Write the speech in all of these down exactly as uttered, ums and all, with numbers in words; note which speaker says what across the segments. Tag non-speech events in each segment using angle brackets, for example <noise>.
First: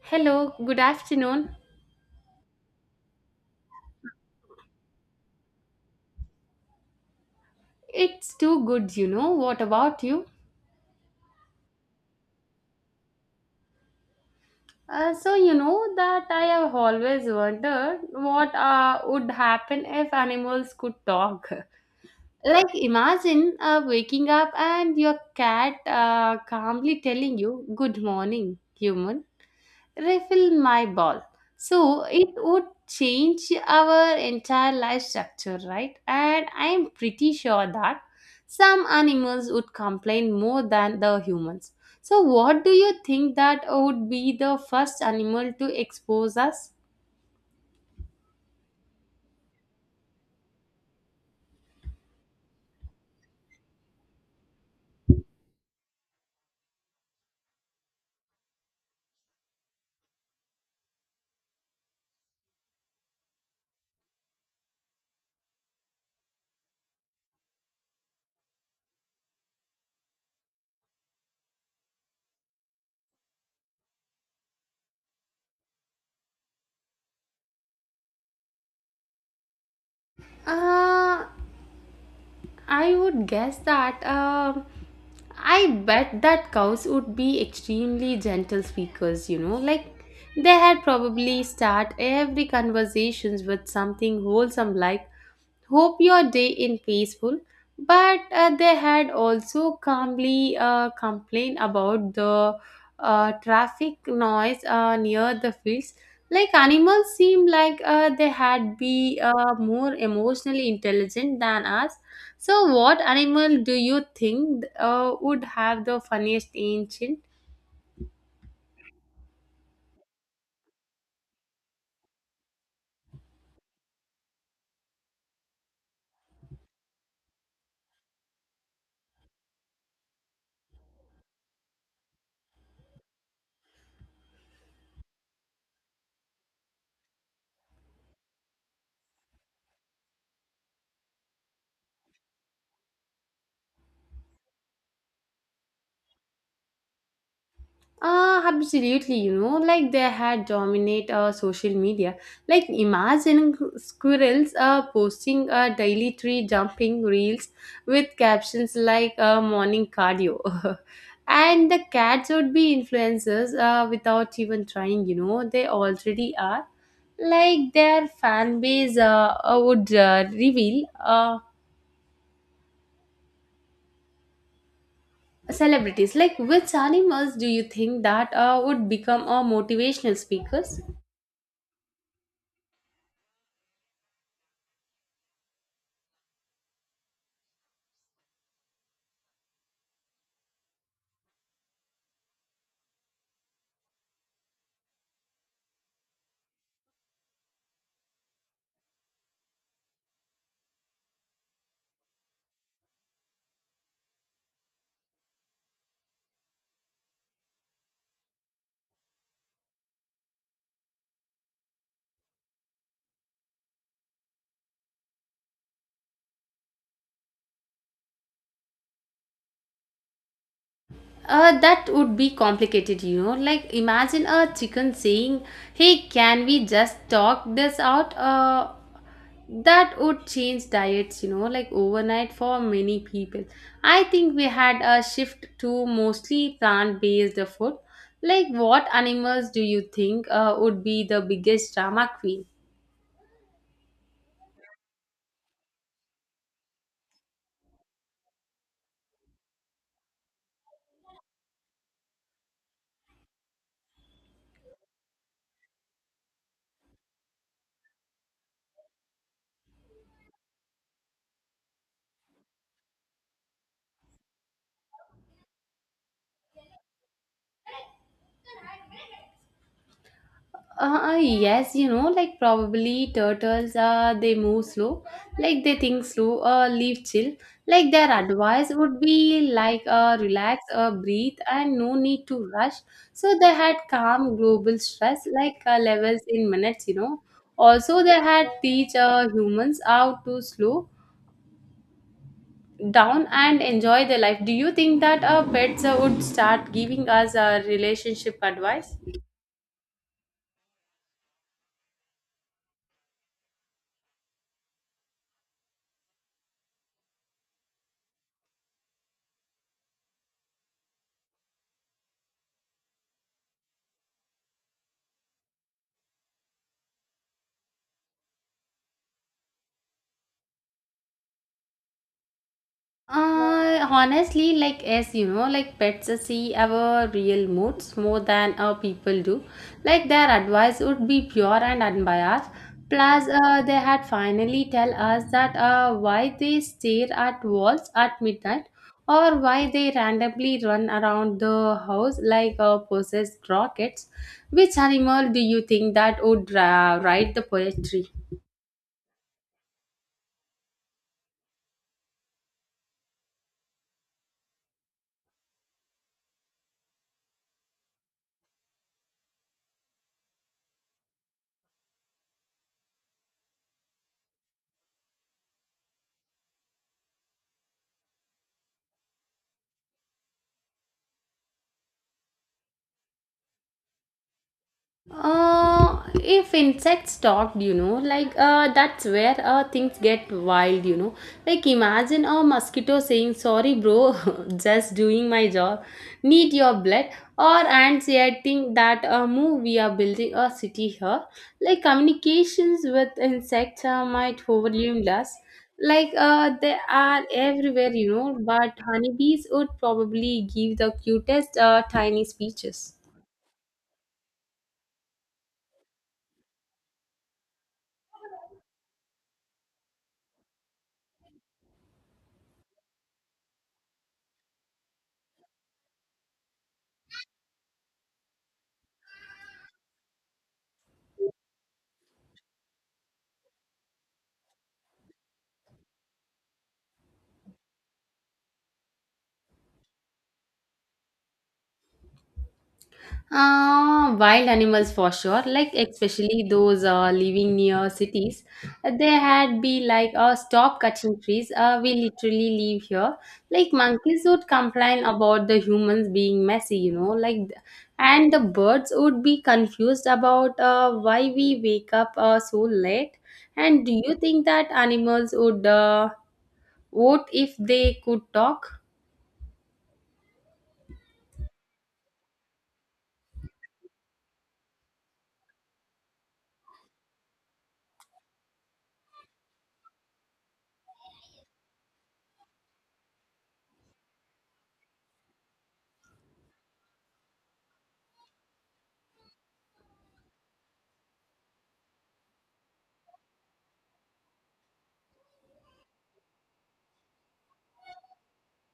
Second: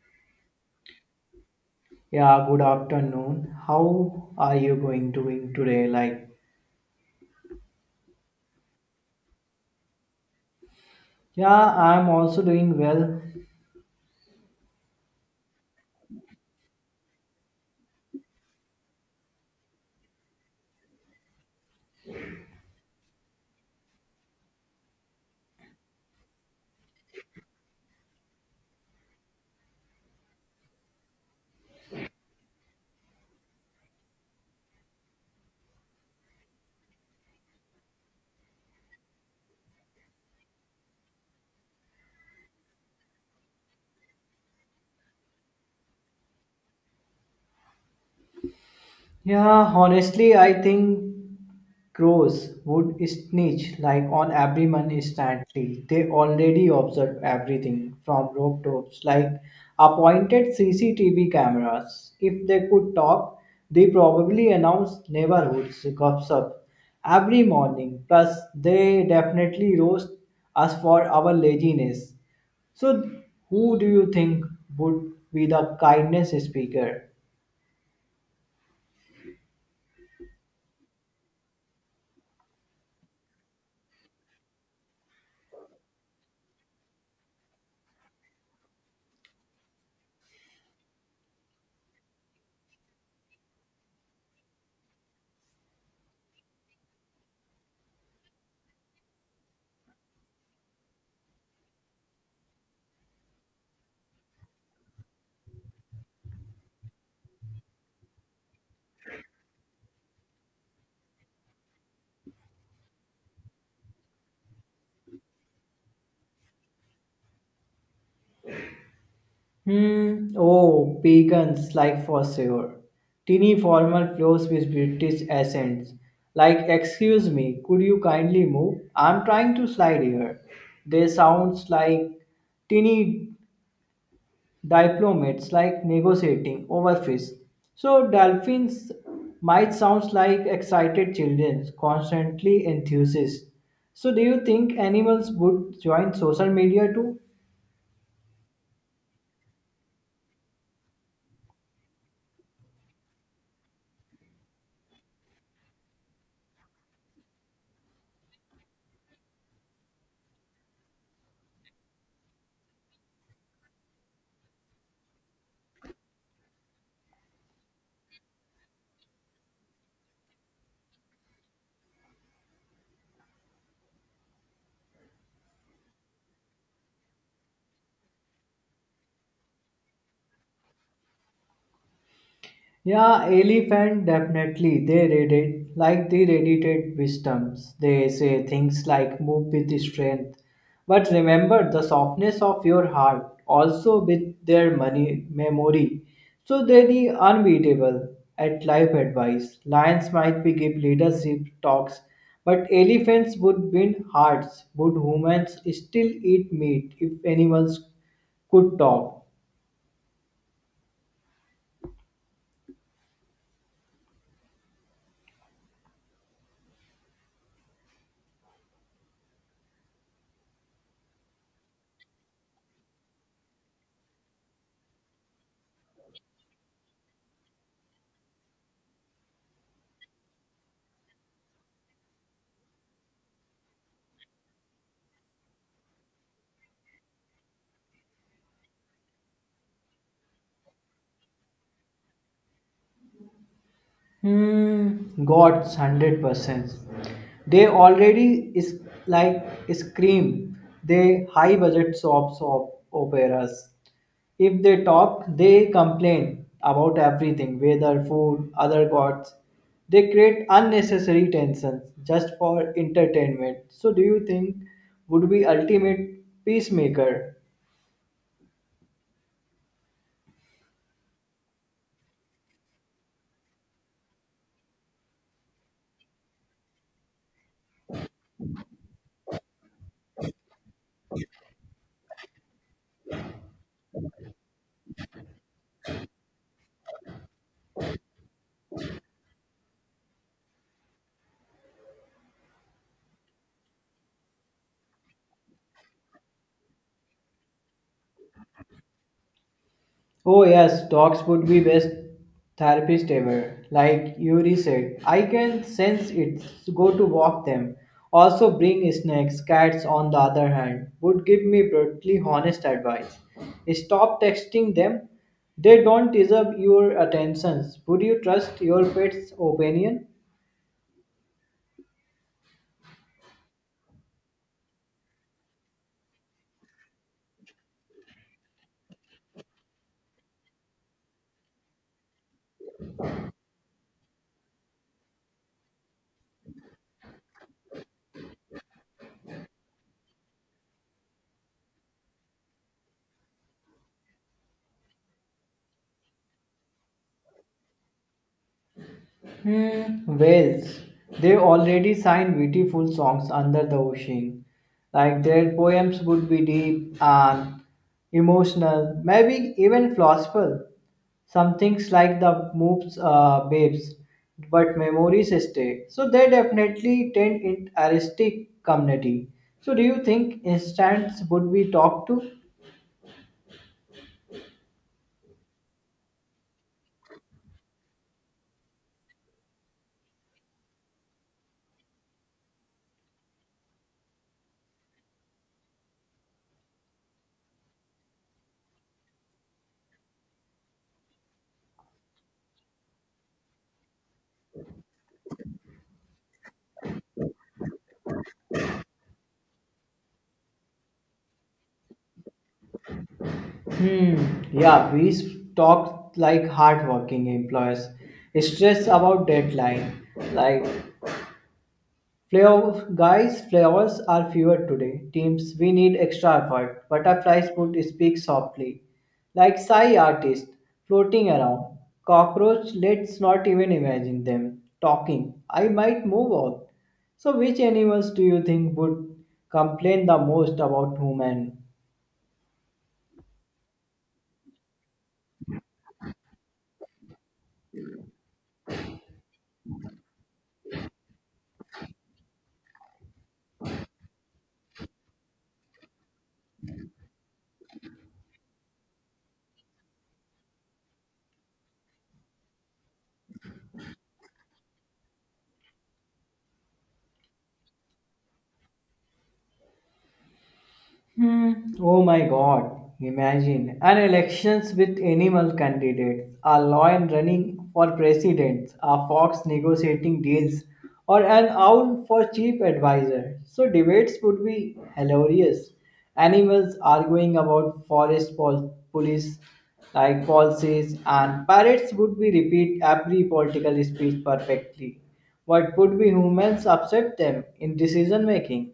Speaker 1: Hello, good afternoon.
Speaker 2: Yeah, good afternoon. How are you going doing today? Like,
Speaker 1: It's too good, you know. What about you?
Speaker 2: yeah, I'm also doing well.
Speaker 1: Uh, so, you know that I have always wondered what uh, would happen if animals could talk. <laughs> Like, imagine uh, waking up and your cat uh, calmly telling you, "Good morning, human. Refill my ball." So it would change our entire life structure, right? And I'm pretty sure that some animals would complain more than the humans. So, what do you think that would be the first animal to expose us?
Speaker 2: Yeah, honestly, I think crows would snitch like on everyone instantly. They already observe everything from rooftops, like appointed C C T V cameras. If they could talk, they probably announce neighborhoods gossip every morning. Plus, they definitely roast us for our laziness. So, who do you think would be the kindness speaker?
Speaker 1: Uh, I would guess that um I bet that cows would be extremely gentle speakers, you know, like they had probably start every conversations with something wholesome like, "Hope your day in peaceful." But uh, they had also calmly uh, complained about the uh, traffic noise uh, near the fields. Like animals seem like uh, they had be uh, more emotionally intelligent than us. So, what animal do you think uh, would have the funniest ancient?
Speaker 2: Hmm. Oh, pagans, like for sure. Teeny formal clothes with British accents. Like, excuse me, could you kindly move? I'm trying to slide here. They sounds like teeny diplomats like negotiating over fish. So dolphins might sounds like excited children, constantly enthusiasts. So do you think animals would join social media too?
Speaker 1: Uh, absolutely, you know, like they had dominate uh, social media. Like imagine squirrels uh, posting uh, daily tree jumping reels with captions like uh, morning cardio. <laughs> And the cats would be influencers uh, without even trying, you know, they already are. Like their fan base uh, uh, would uh, reveal uh, celebrities. Like which animals do you think that uh, would become uh, motivational speakers?
Speaker 2: Yeah, elephant definitely. They read it like they radiated wisdoms. They say things like move with strength. But remember the softness of your heart, also with their money memory. So they the unbeatable at life advice. Lions might be give leadership talks, but elephants would win hearts. Would humans still eat meat if animals could talk?
Speaker 1: Uh, that would be complicated, you know. Like, imagine a chicken saying, "Hey, can we just talk this out?" Uh, that would change diets, you know, like overnight for many people. I think we had a shift to mostly plant based food. Like, what animals do you think uh, would be the biggest drama queen?
Speaker 2: Hmm, God's one hundred percent. They already is like scream. They high budget soaps op operas. If they talk, they complain about everything, weather, food, other gods. They create unnecessary tensions just for entertainment. So, do you think would be ultimate peacemaker?
Speaker 1: Uh, yes, you know, like probably turtles, uh, they move slow, like they think slow, uh, live chill. Like their advice would be like, uh, relax, uh, breathe, and no need to rush. So they had calm global stress, like uh, levels in minutes, you know. Also, they had teach uh, humans how to slow down and enjoy their life. Do you think that uh, pets uh, would start giving us uh, relationship advice?
Speaker 2: Oh, yes, dogs would be best therapist ever. Like Yuri said, I can sense it. Go to walk them. Also, bring snacks. Cats, on the other hand, would give me brutally honest advice. Stop texting them. They don't deserve your attentions. Would you trust your pet's opinion?
Speaker 1: Uh, honestly, like as you know, like pets see our real moods more than our people do. Like their advice would be pure and unbiased. Plus, uh, they had finally tell us that uh, why they stare at walls at midnight or why they randomly run around the house like uh, possessed rockets. Which animal do you think that would uh, write the poetry?
Speaker 2: Hmm, Wales. They already sang beautiful songs under the ocean. Like their poems would be deep and emotional, maybe even philosophical. Some things like the moves uh, babes, but memories stay. So they definitely tend in artistic community. So do you think instants would be talked to?
Speaker 1: Uh, if insects talked, you know, like uh, that's where uh, things get wild, you know. Like imagine a mosquito saying, "Sorry, bro, <laughs> just doing my job. Need your blood." Or ants yelling that uh, move. We are building a city here. Like communications with insects uh, might overwhelm us. Like uh, they are everywhere, you know. But honeybees would probably give the cutest uh, tiny speeches.
Speaker 2: Hmm. Yeah, we talk like hardworking employers. Stress about deadline. Like flavor guys, flavors are fewer today. Teams, we need extra effort. Butterflies would speak softly. Like sigh artist, floating around. Cockroach, let's not even imagine them. Talking. I might move on. So which animals do you think would complain the most about human?
Speaker 1: Uh, wild animals for sure, like especially those uh, living near cities. They had be like, uh, stop cutting trees. Uh, we literally live here. Like monkeys would complain about the humans being messy, you know, like, and the birds would be confused about uh, why we wake up uh, so late. And do you think that animals would uh, vote if they could talk?
Speaker 2: Hmm. Oh my god. Imagine an elections with animal candidates, a lion running for president, a fox negotiating deals, or an owl for chief advisor. So debates would be hilarious. Animals arguing about forest pol- police like policies and parrots would be repeat every political speech perfectly. What would be humans upset them in decision making?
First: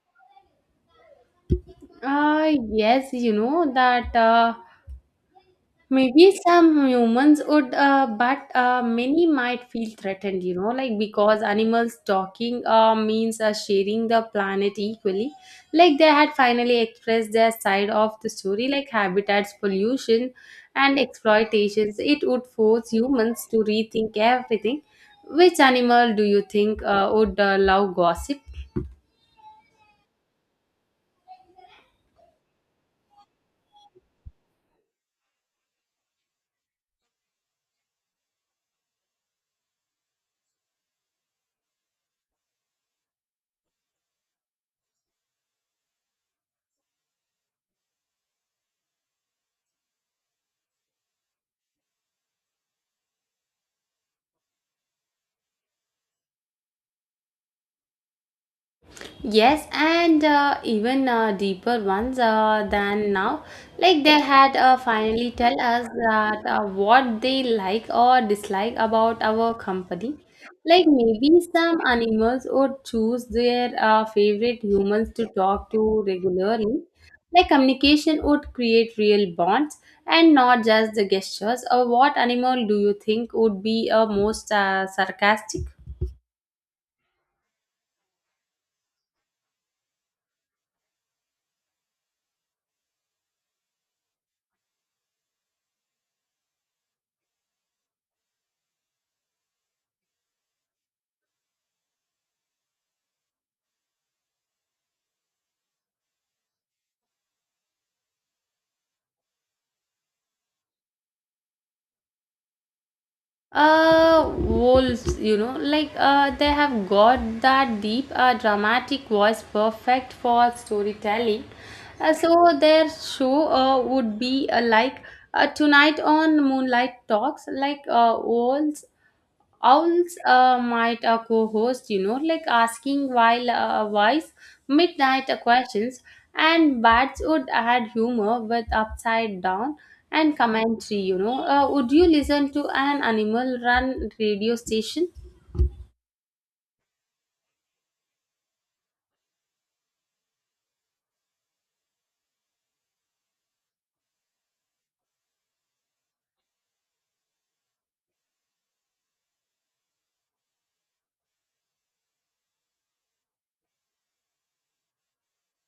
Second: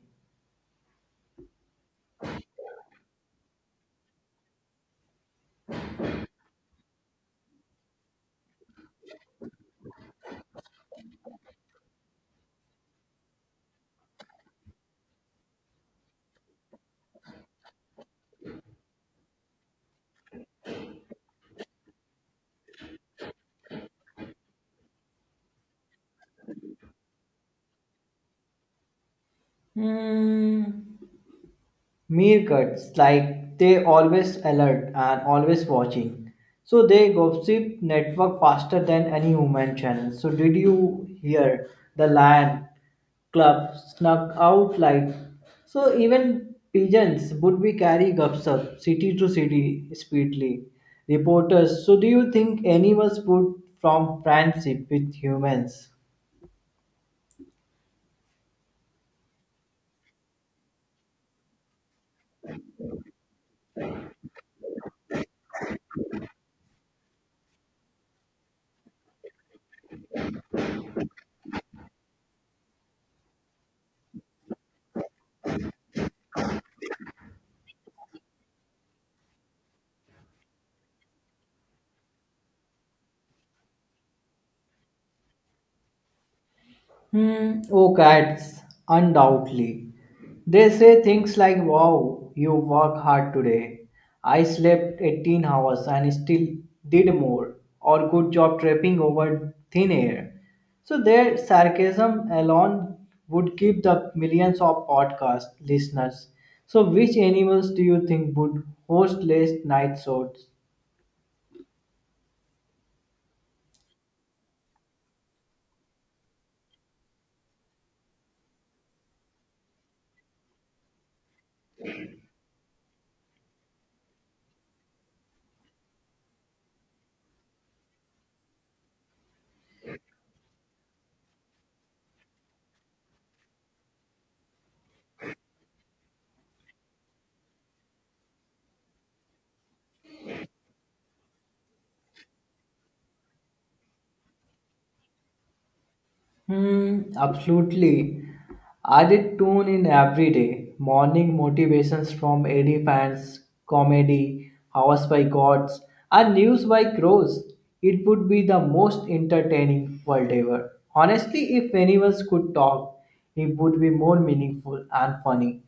Speaker 1: Uh, yes, you know that. Uh, Maybe some humans would, uh, but uh, many might feel threatened, you know, like because animals talking uh, means uh, sharing the planet equally. Like they had finally expressed their side of the story, like habitats, pollution, and exploitations. It would force humans to rethink everything. Which animal do you think uh, would uh, love gossip?
Speaker 2: Hmm. Meerkats like they always alert and always watching, so they gossip network faster than any human channel. So did you hear the lion club snuck out? Like so even pigeons would be carry gossip city to city speedily reporters. So do you think animals would from friendship with humans?
Speaker 1: Yes, and uh, even uh, deeper ones uh, than now. Like they had uh, finally tell us that uh, what they like or dislike about our company. Like maybe some animals would choose their uh, favorite humans to talk to regularly. Like communication would create real bonds and not just the gestures. Or what animal do you think would be uh, most uh, sarcastic?
Speaker 2: Hmm, oh, cats, undoubtedly. They say things like, Wow, you work hard today. I slept eighteen hours and still did more. Or good job tripping over thin air. So their sarcasm alone would keep the millions of podcast listeners. So which animals do you think would host late night shows?
Speaker 1: uh wolves, you know, like uh they have got that deep uh, dramatic voice perfect for storytelling, uh, so their show uh, would be uh, like uh, tonight on moonlight talks like uh, wolves. Owls uh, might uh, co-host, you know, like asking while uh, wise midnight questions, and bats would add humor with upside down and commentary. You know, uh, would you listen to an animal run radio station?
Speaker 2: Hmm, absolutely. Added tune in every day. Morning motivations from A D fans, comedy, hours by gods, and news by crows. It would be the most entertaining world ever. Honestly, if animals could talk, it would be more meaningful and funny.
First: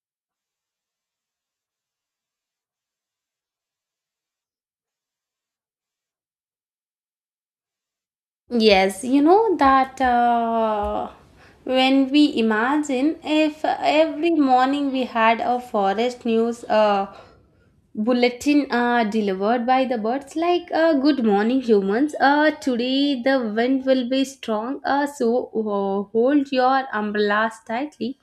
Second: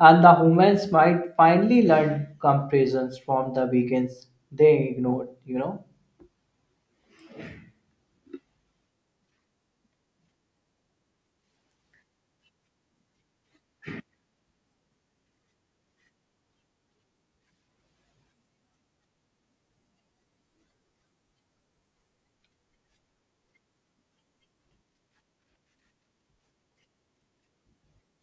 Speaker 2: And the humans might finally learn comparisons from the weekends they ignored, you know.
Speaker 1: Yes, you know that uh, when we imagine if every morning we had a forest news uh, bulletin uh, delivered by the birds, like uh, good morning humans, uh, today the wind will be strong, uh, so uh, hold your umbrellas tightly.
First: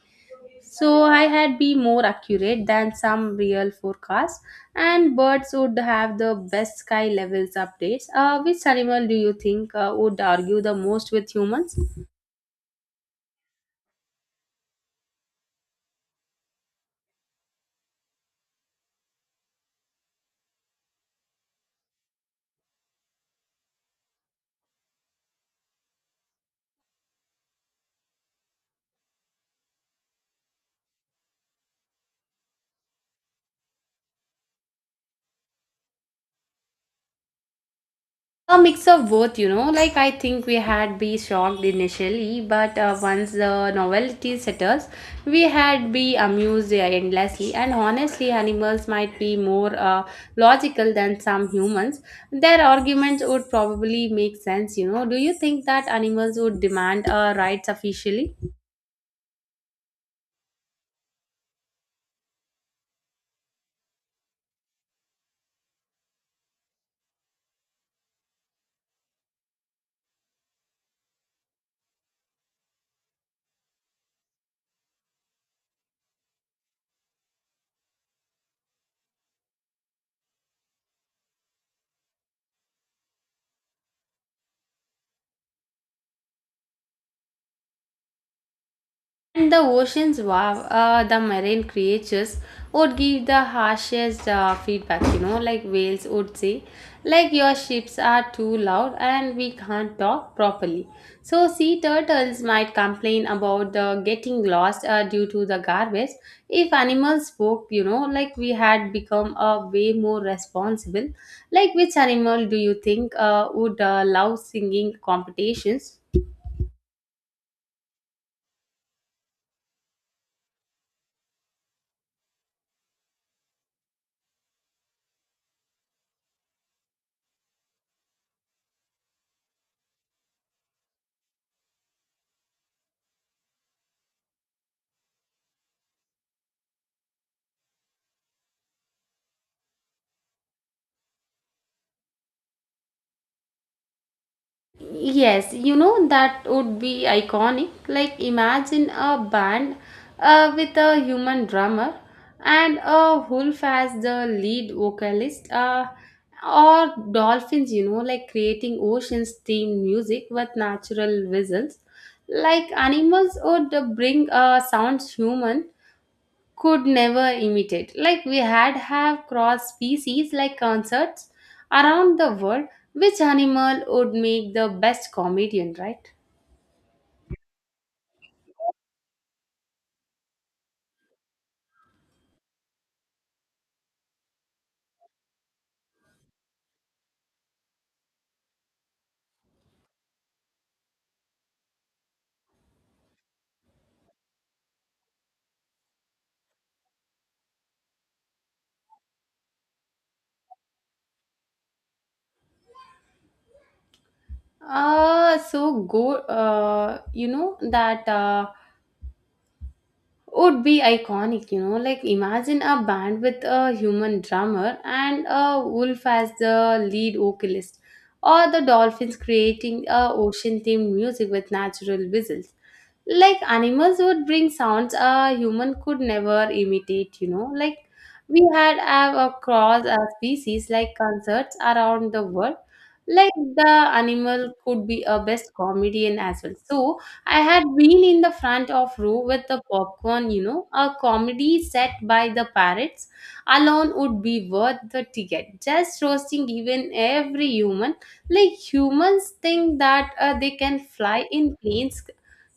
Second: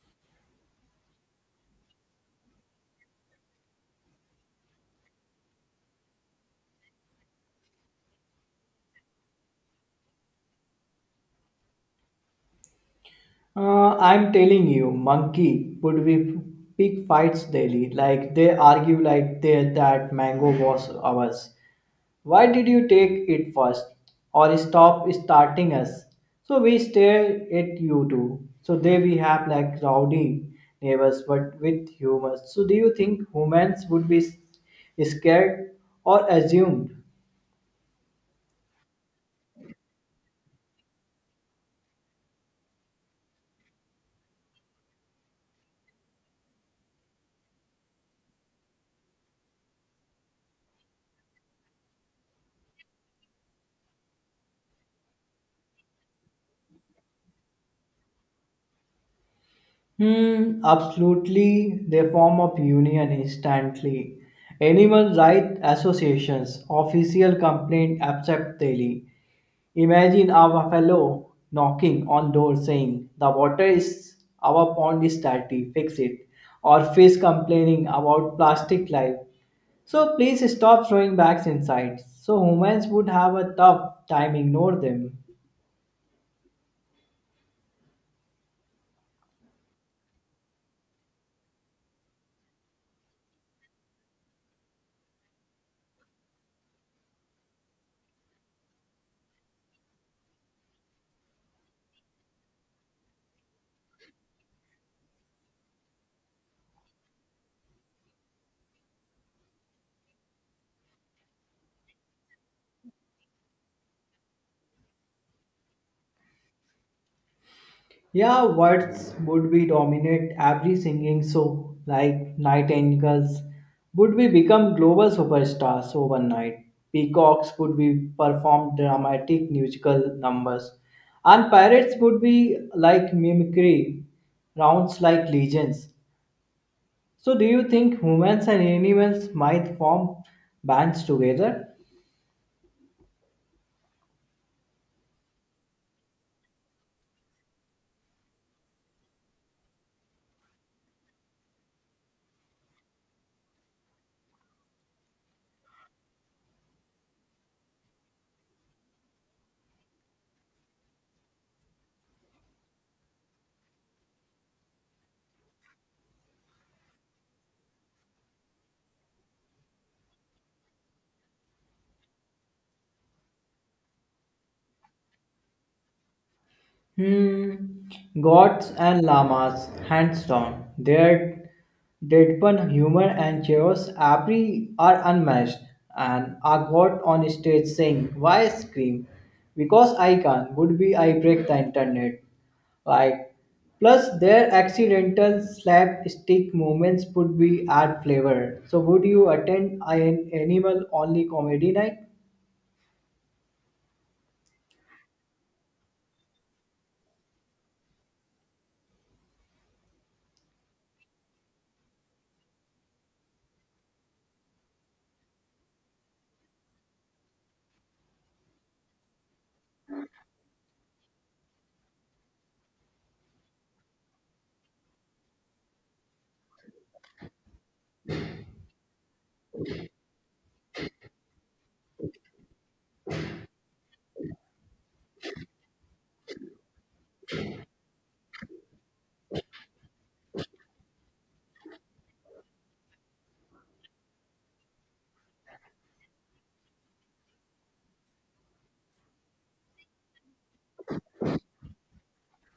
Speaker 1: So I had be more accurate than some real forecast, and birds would have the best sky levels updates. Uh, which animal do you think uh, would argue the most with humans?
Speaker 2: Uh, I'm telling you, monkey would be big fights daily. Like they argue like they that mango was ours. Why did you take it first? Or stop starting us? So we stare at you too. So there we have like rowdy neighbors, but with humor. So do you think humans would be s- scared or assumed?
Speaker 1: A mix of both, you know. Like I think we had be shocked initially, but uh, once the novelty settles, we had be amused endlessly. And honestly, animals might be more uh, logical than some humans. Their arguments would probably make sense, you know. Do you think that animals would demand uh, rights officially?
Speaker 2: Hmm, absolutely, they form a union instantly. Animal rights associations, official complaint accept daily. Imagine our fellow knocking on door saying the water is our pond is dirty, fix it. Or fish complaining about plastic life. So please stop throwing bags inside. So humans would have a tough time ignore them.
Speaker 1: And the oceans, wow, uh, the marine creatures would give the harshest uh, feedback, you know, like whales would say, like your ships are too loud and we can't talk properly. So, sea turtles might complain about the getting lost uh, due to the garbage. If animals spoke, you know, like we had become uh, way more responsible. Like, which animal do you think uh, would uh, love singing competitions?
Speaker 2: Yeah, words would be dominate every singing show, like Nightingales would be become global superstars overnight. Peacocks would be perform dramatic musical numbers, and parrots would be like mimicry rounds like legions. So, do you think humans and animals might form bands together?
Speaker 1: Yes, you know that would be iconic. Like imagine a band uh, with a human drummer and a wolf as the lead vocalist, uh, or dolphins. You know, like creating oceans themed music with natural whistles. Like animals would bring uh, sounds human could never imitate. Like we had have cross species like concerts around the world. Which animal would make the best comedian, right?
Speaker 2: Hmm. Gods and llamas, hands down. Their deadpan humor and chaos every are unmatched. And a god on stage saying, "Why scream? Because I can." Would be I break the internet. Like, plus their accidental slapstick moments would be add flavor. So, would you attend an animal only comedy night?
Speaker 1: Uh so go. Uh, you know that. Uh, would be iconic, you know. Like, imagine a band with a human drummer and a wolf as the lead vocalist, or the dolphins creating a ocean themed music with natural whistles. Like, animals would bring sounds a human could never imitate, you know. Like, we had uh, across uh, species like concerts around the world. Like, the animal could be a best comedian as well. So, I had been in the front of row with the popcorn, you know, a comedy set by the parrots alone would be worth the ticket. Just roasting even every human, like humans think that uh, they can fly in planes.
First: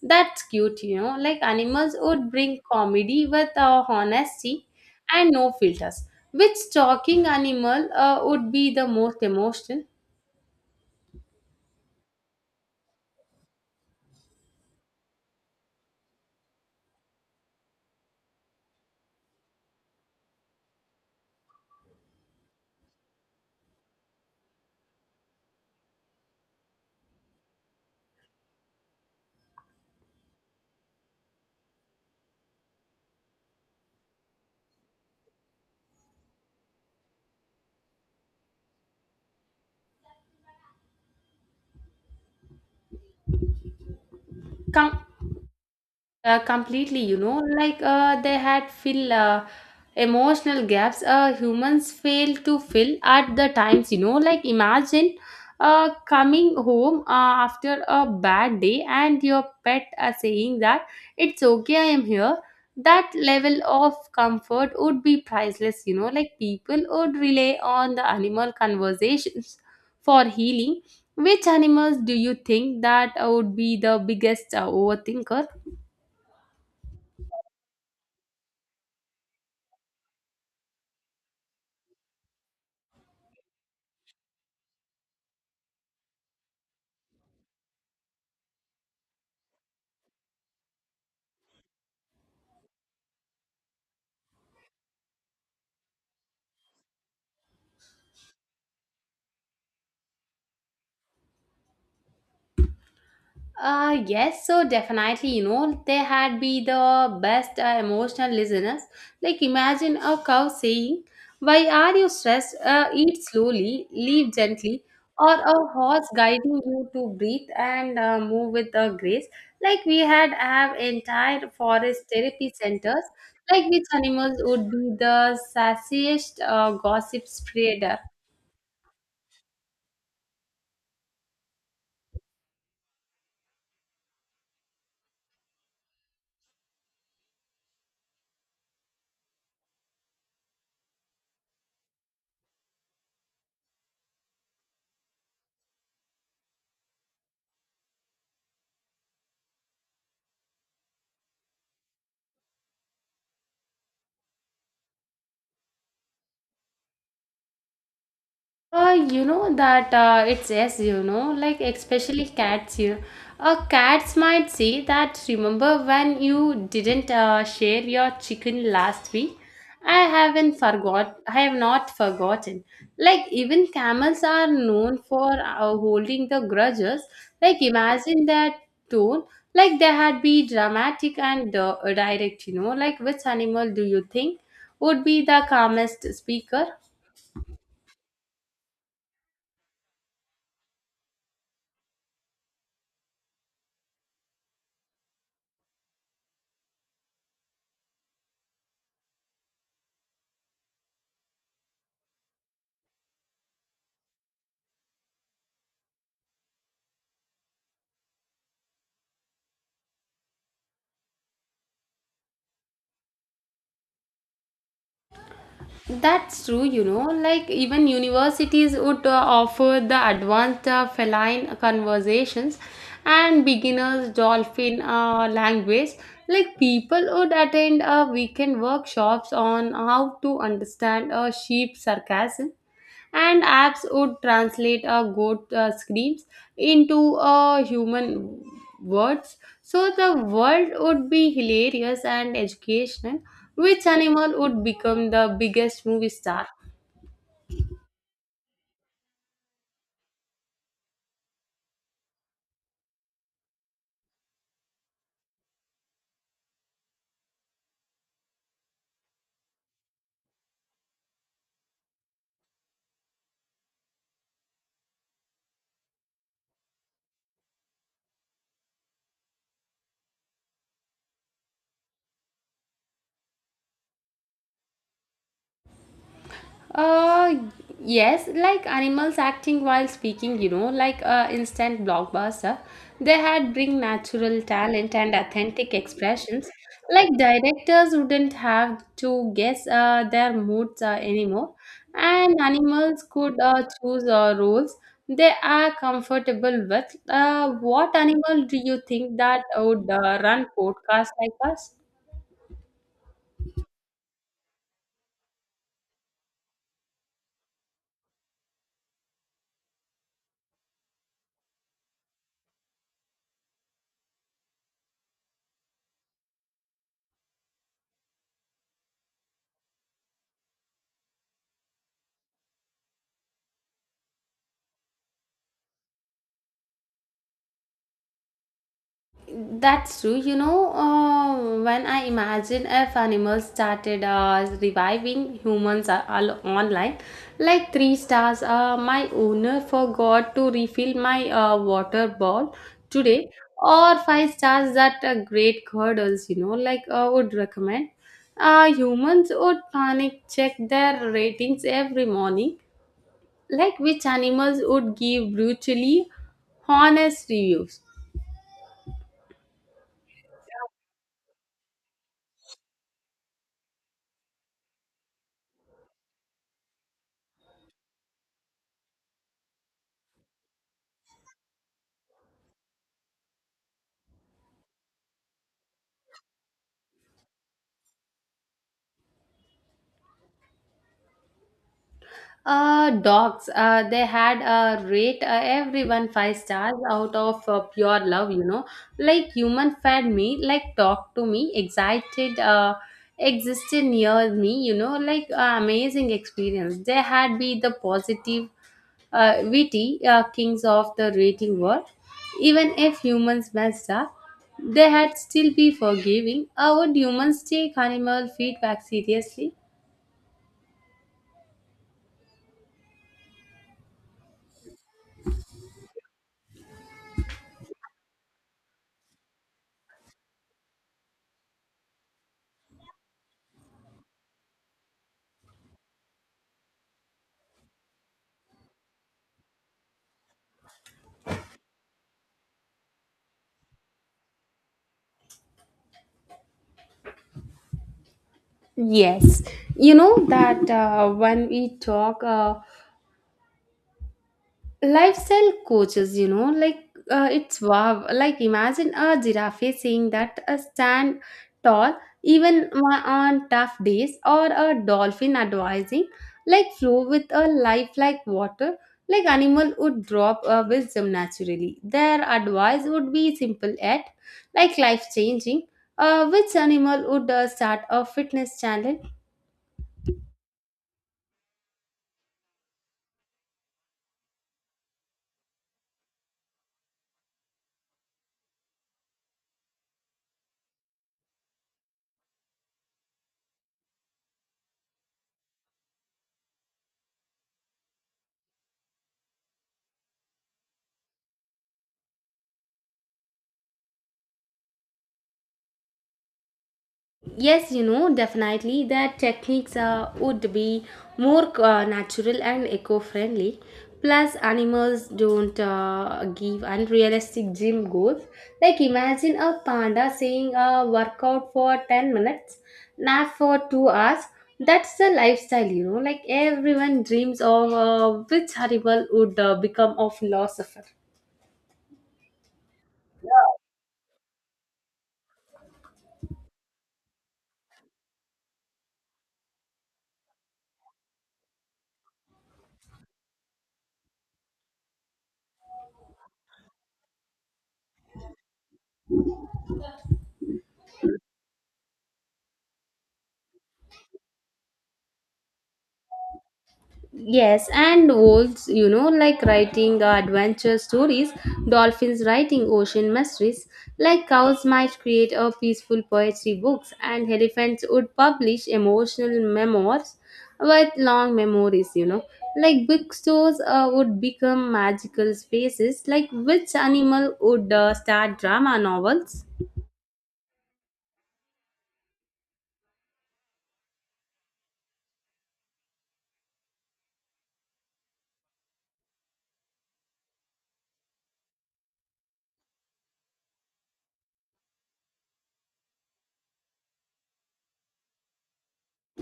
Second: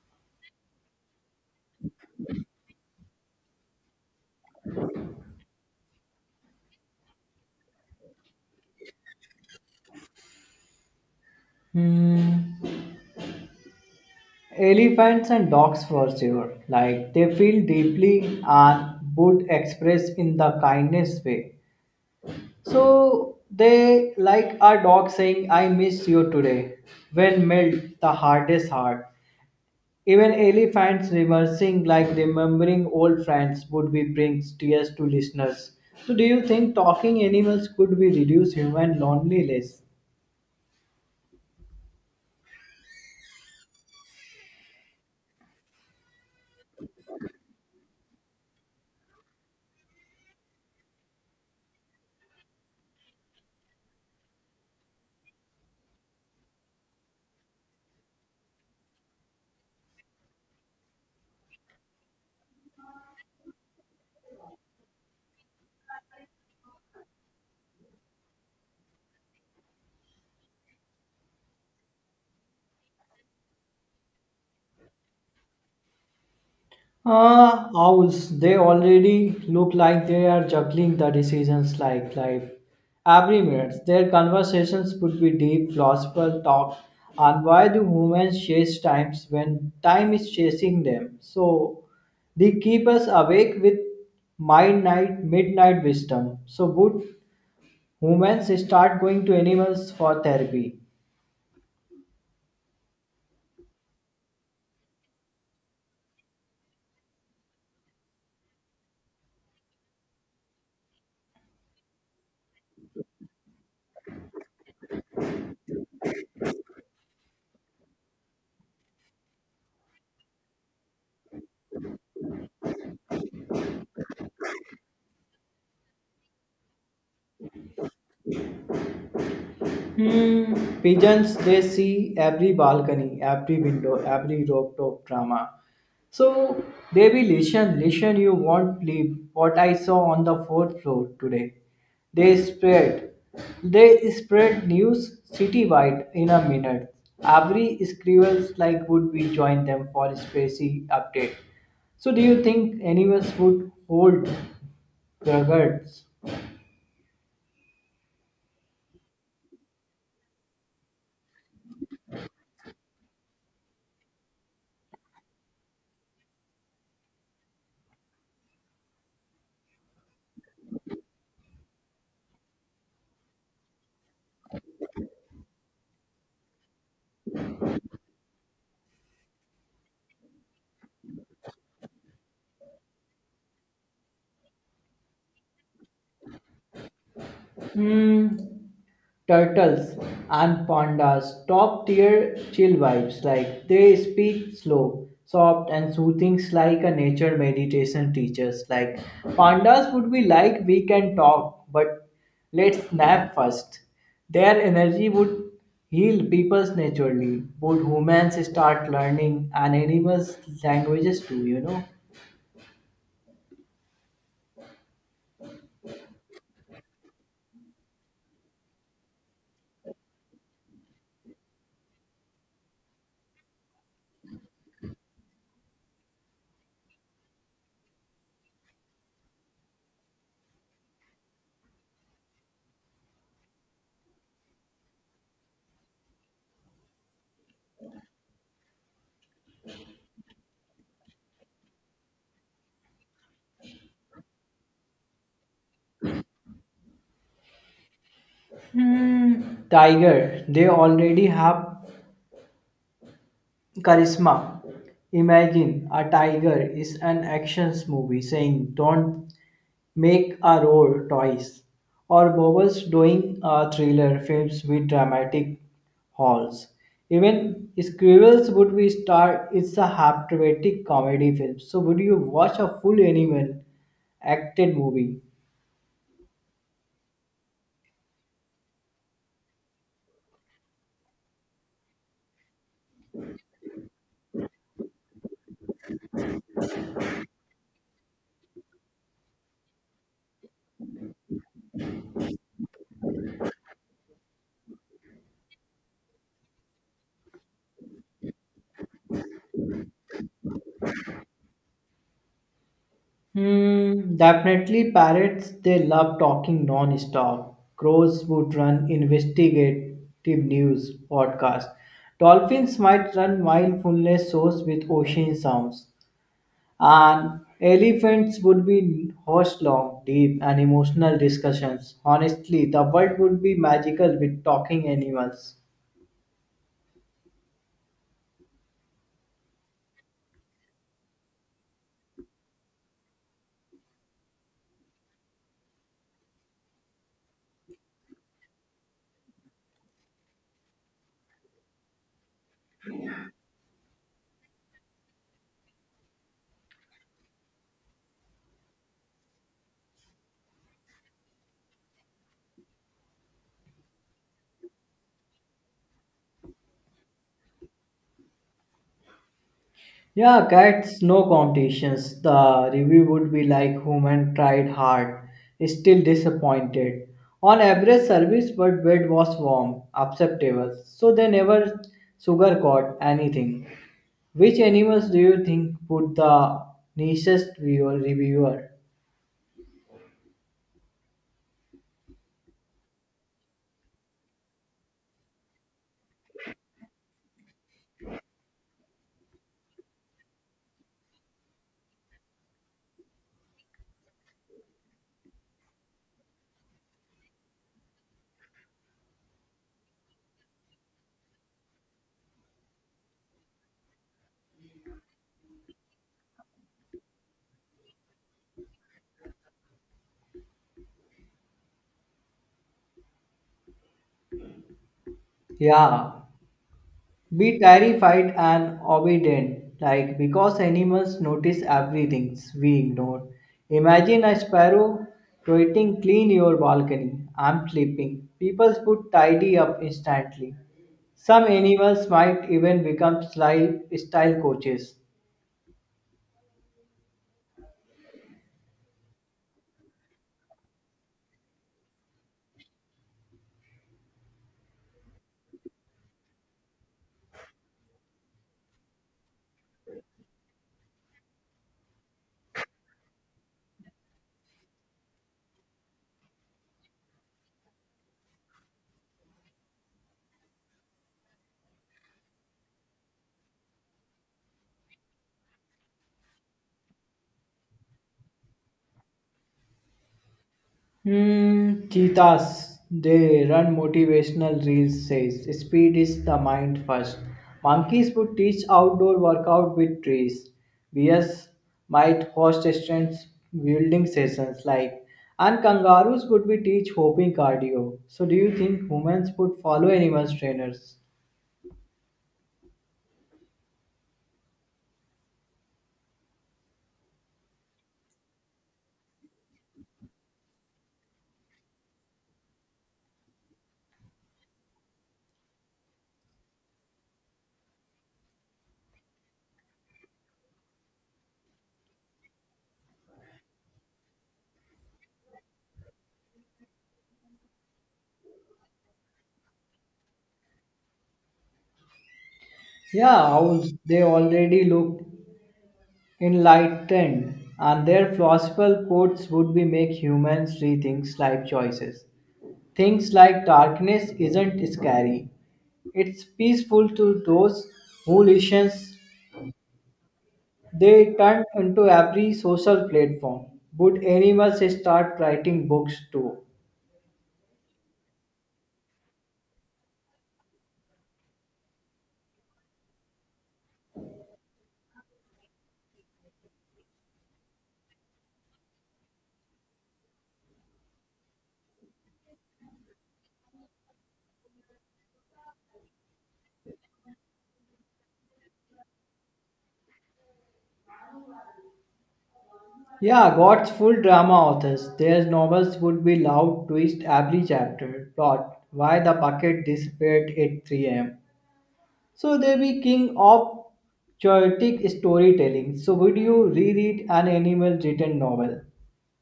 Speaker 1: That's cute, you know. Like animals would bring comedy with uh, honesty and no filters. Which talking animal uh, would be the most emotional?
Speaker 2: Hmm. Elephants and dogs for sure. Like they feel deeply and would express in the kindness way. So they like a dog saying, I miss you today. When melt the hardest heart. Even elephants reversing like remembering old friends would be brings tears to listeners. So do you think talking animals could be reduce human loneliness?
Speaker 1: Come Uh, completely, you know, like uh, they had fill uh, emotional gaps uh, humans fail to fill at the times, you know, like imagine uh, coming home uh, after a bad day and your pet uh, saying that it's okay, I am here. That level of comfort would be priceless, you know, like people would rely on the animal conversations for healing. Which animals do you think that uh, would be the biggest uh, overthinker?
Speaker 2: Ah, owls, they already look like they are juggling the decisions like life. Every minute, their conversations could be deep philosophical talk on why do humans chase times when time is chasing them. So they keep us awake with midnight midnight wisdom. So would humans start going to animals for therapy?
Speaker 1: Uh, yes, so definitely, you know, they had be the best uh, emotional listeners. Like, imagine a cow saying, "Why are you stressed? Uh, eat slowly, leave gently," or a horse guiding you to breathe and uh, move with a grace. Like, we had have entire forest therapy centers, like, which animals would be the sassiest uh, gossip spreader.
Speaker 2: Hmm, pigeons, they see every balcony, every window, every rooftop drama. So they will listen, listen, you won't believe what I saw on the fourth floor today. They spread, they spread news citywide in a minute. Every scribbles like would be join them for a spacey update. So do you think animals would hold grudges?
Speaker 1: Uh, you know that uh, it's yes, you know, like especially cats, you know. Uh, cats might say that remember when you didn't uh, share your chicken last week? I haven't forgot. I have not forgotten. Like even camels are known for uh, holding the grudges. Like imagine that tone. Like they had be dramatic and uh, direct. You know, like which animal do you think would be the calmest speaker?
Speaker 2: Hmm. Turtles and pandas, top tier chill vibes, like they speak slow, soft and soothing like a nature meditation teachers. Like pandas would be like, we can talk, but let's nap first. Their energy would heal peoples naturally. Would humans start learning and animals languages too, you know?
Speaker 1: That's true, you know, like even universities would uh, offer the advanced uh, feline conversations and beginners dolphin uh, language. Like people would attend uh, weekend workshops on how to understand a sheep sarcasm and apps would translate a goat uh, screams into uh, human words, so the world would be hilarious and educational. Which animal would become the biggest movie star?
Speaker 2: Hmm. Tiger, they already have charisma. Imagine a tiger is an actions movie saying, don't make a roar twice. Or Bowers doing a thriller films with dramatic halls. Even Squirrels would be star it's a hypnotic comedy film. So would you watch a full animal acted movie?
Speaker 1: Uh, yes, like animals acting while speaking, you know, like a instant blockbuster. They had bring natural talent and authentic expressions. Like directors wouldn't have to guess uh, their moods uh, anymore, and animals could uh, choose uh, roles they are comfortable with. Uh, what animal do you think that would uh, run podcasts like us?
Speaker 2: Hmm, definitely parrots, they love talking non-stop. Crows would run investigative news podcasts. Dolphins might run mindfulness shows with ocean sounds. And elephants would be host long, deep and emotional discussions. Honestly, the world would be magical with talking animals.
Speaker 1: That's true. You know, uh, when I imagine if animals started uh, reviving humans are all online, like three stars. Uh, my owner forgot to refill my uh, water bottle today. Or five stars that uh, great cuddles. You know, like I would recommend. Uh, humans would panic check their ratings every morning, like which animals would give brutally honest reviews.
Speaker 2: Yeah, cats, no competitions. The review would be like, human tried hard, still disappointed. On average service, but bed was warm, acceptable. So they never sugarcoat anything. Which animals do you think would the nicest viewer reviewer?
Speaker 1: Uh, dogs. Uh, they had uh, rate uh, everyone five stars out of uh, pure love. You know, like human fed me, like talked to me, excited. Uh, existed near me. You know, like uh, amazing experience. They had be the positive, uh, witty uh, kings of the rating world. Even if humans messed up, they had still be forgiving. Uh, would humans take animal feedback seriously?
Speaker 2: Yeah. Be terrified and obedient, like because animals notice everything we ignore. Imagine a sparrow tweeting, clean your balcony, I'm sleeping. People would tidy up instantly. Some animals might even become lifestyle coaches.
Speaker 1: Yes, you know that uh, when we talk uh, lifestyle coaches, you know, like uh, it's wow. Like imagine a giraffe saying that a stand tall even my- on tough days, or a dolphin advising like flow with a life like water. Like animal would drop uh, wisdom naturally. Their advice would be simple yet like life changing. Uh, which animal would uh, start a fitness channel?
Speaker 2: Hmm, cheetahs, they run motivational reels says speed is the mind first. Monkeys would teach outdoor workout with trees. Bears might host strength building sessions, like, and kangaroos would be teach hopping cardio. So do you think humans would follow animals trainers?
Speaker 1: Yes, you know, definitely that techniques uh, would be more uh, natural and eco friendly. Plus, animals don't uh, give unrealistic gym goals. Like, imagine a panda saying a workout for ten minutes, nap for two hours. That's the lifestyle, you know. Like, everyone dreams of uh, which animal would uh, become a philosopher.
Speaker 2: Yeah, owls, they already look enlightened and their philosophical quotes would be make humans rethink life choices. Things like darkness isn't scary. It's peaceful to those who listen. They turn into every social platform. Would animals start writing books too?
Speaker 1: Yes, and wolves, you know, like writing uh, adventure stories, dolphins writing ocean mysteries, like cows might create a peaceful poetry books, and elephants would publish emotional memoirs with long memories, you know. Like bookstores uh, would become magical spaces, like which animal would uh, start drama novels?
Speaker 2: Yeah, God's full drama authors. Their novels would be loud twist every chapter. Plot why the bucket disappeared at three a m. So they be king of chaotic storytelling. So would you reread an animal written novel?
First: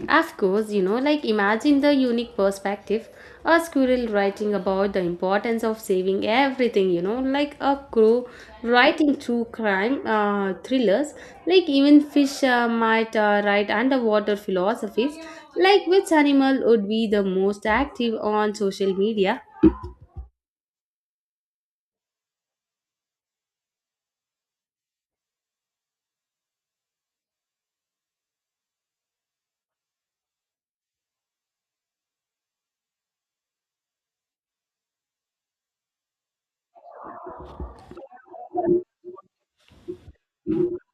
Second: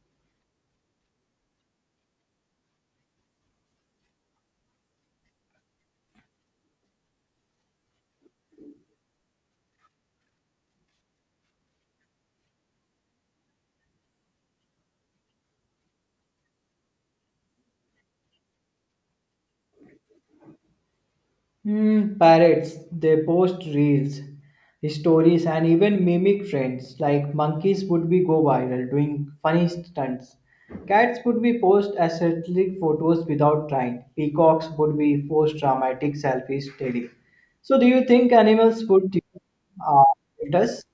Speaker 1: Of course, you know, like imagine the unique perspective, a squirrel writing about the importance of saving everything, you know, like a crow writing true crime uh, thrillers, like even fish uh, might uh, write underwater philosophies, like which animal would be the most active on social media.
Speaker 2: Hmm, parrots, they post reels, stories, and even mimic trends. Like monkeys would be go viral doing funny stunts. Cats would be post aesthetic photos without trying. Peacocks would be post dramatic selfies daily. So, do you think animals would uh, filters?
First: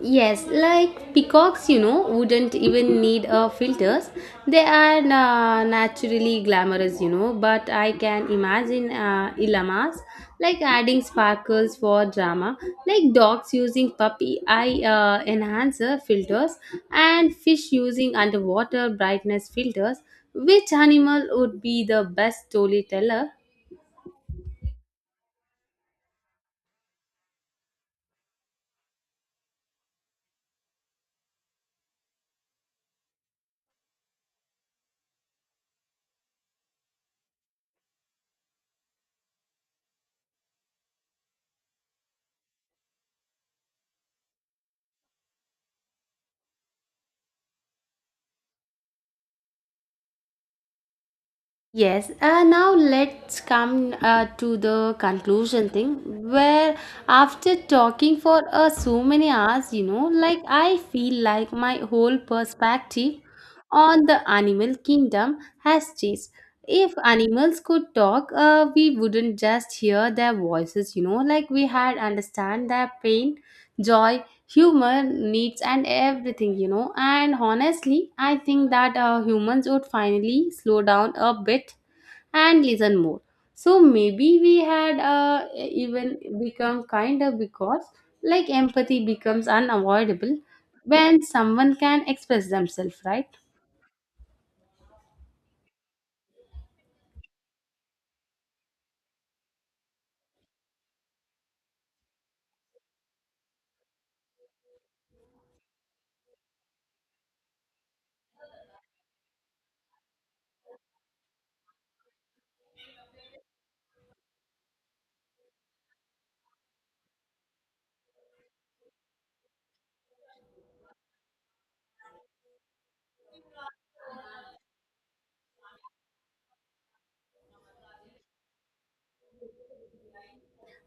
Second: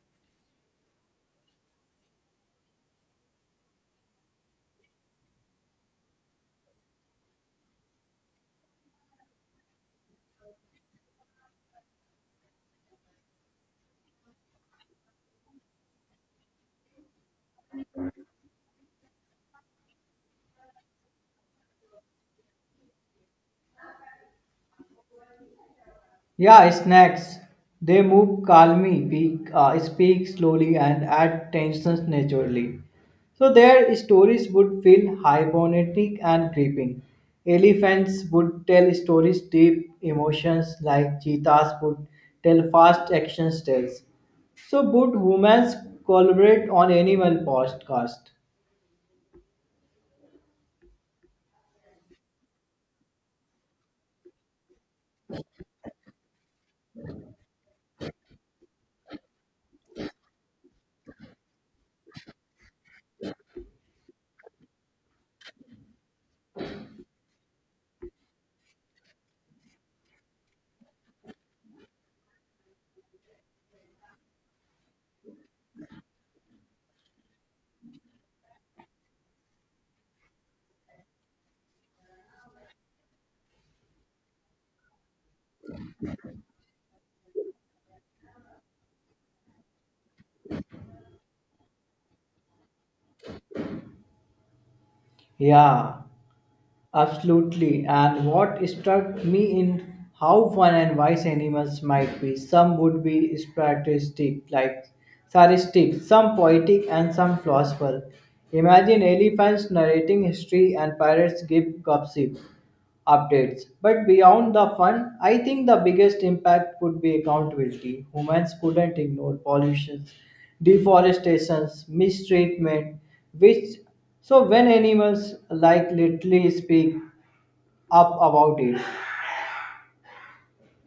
Speaker 1: Yes, like peacocks, you know, wouldn't even need uh, filters. They are uh, naturally glamorous, you know, but I can imagine uh, llamas like adding sparkles for drama, like dogs using puppy eye uh, enhancer filters, and fish using underwater brightness filters. Which animal would be the best storyteller?
Speaker 2: Yeah, snacks. They move calmly, speak, uh, speak slowly, and add tensions naturally. So their stories would feel hibernatic and creeping. Elephants would tell stories deep emotions like cheetahs would tell fast action tales. So would humans collaborate on animal podcast?
Speaker 1: Yes, uh, now let's come uh, to the conclusion thing where after talking for uh, so many hours, you know, like I feel like my whole perspective on the animal kingdom has changed. If animals could talk, uh, we wouldn't just hear their voices, you know, like we had understand their pain, joy, humor needs, and everything, you know. And honestly, I think that uh, humans would finally slow down a bit and listen more. So maybe we had uh, even become kinder, because like empathy becomes unavoidable when someone can express themselves, right?
Speaker 2: Yeah. Absolutely. And what struck me in how fun and wise animals might be. Some would be strategistic, like sadistic, some poetic, and some philosophical. Imagine elephants narrating history and pirates give gossip updates. But beyond the fun, I think the biggest impact would be accountability. Humans couldn't ignore pollution, deforestation, mistreatment, which, so when animals like literally speak up about it.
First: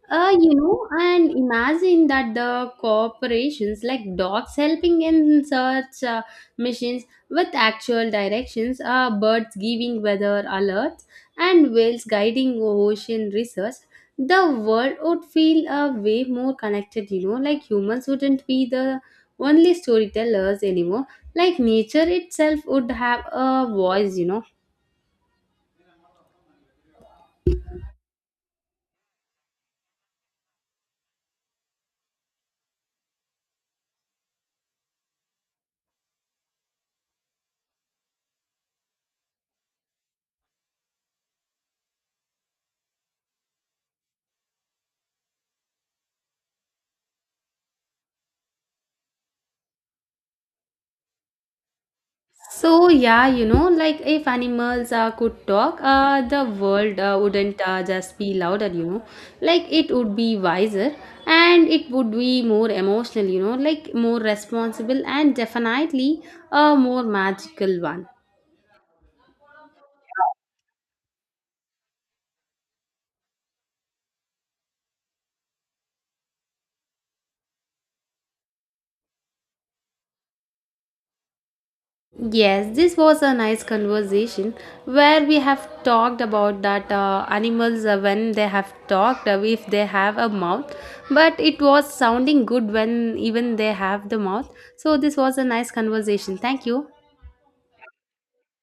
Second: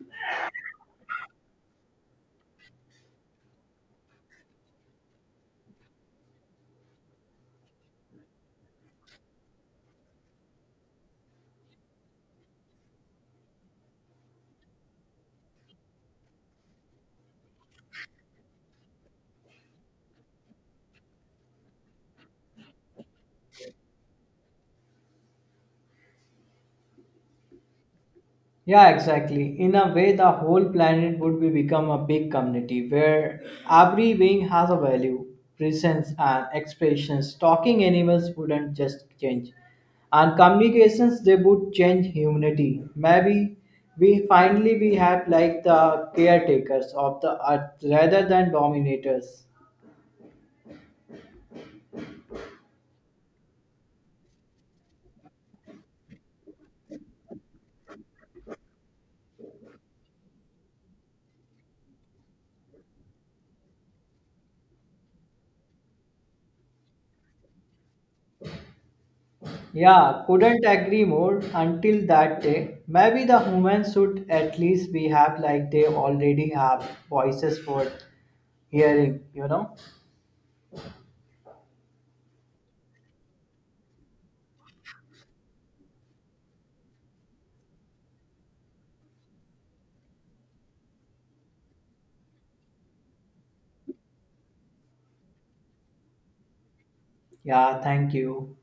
Speaker 1: Uh, you know, and imagine that the corporations, like dogs helping in search uh, missions with actual directions, uh, birds giving weather alerts, and whales guiding ocean research, the world would feel a uh, way more connected. You know, like humans wouldn't be the only storytellers anymore. Like nature itself would have a voice. You know.
Speaker 2: Yeah, exactly. In a way, the whole planet would be become a big community where every being has a value, presence, and expressions. Talking animals wouldn't just change, and communications they would change humanity. Maybe we finally we have like the caretakers of the earth rather than dominators.
Speaker 1: So yeah, you know, like if animals uh, could talk, uh, the world uh, wouldn't uh, just be louder, you know. Like it would be wiser, and it would be more emotional, you know, like more responsible, and definitely a more magical one.
Speaker 2: Yeah, couldn't agree more. Until that day, maybe the humans should at least behave like they already have voices for hearing, you know?
Speaker 1: Yes, this was a nice conversation where we have talked about that uh, animals uh, when they have talked uh, if they have a mouth, but it was sounding good when even they have the mouth. So this was a nice conversation. Thank you.
Speaker 2: Yeah, thank you.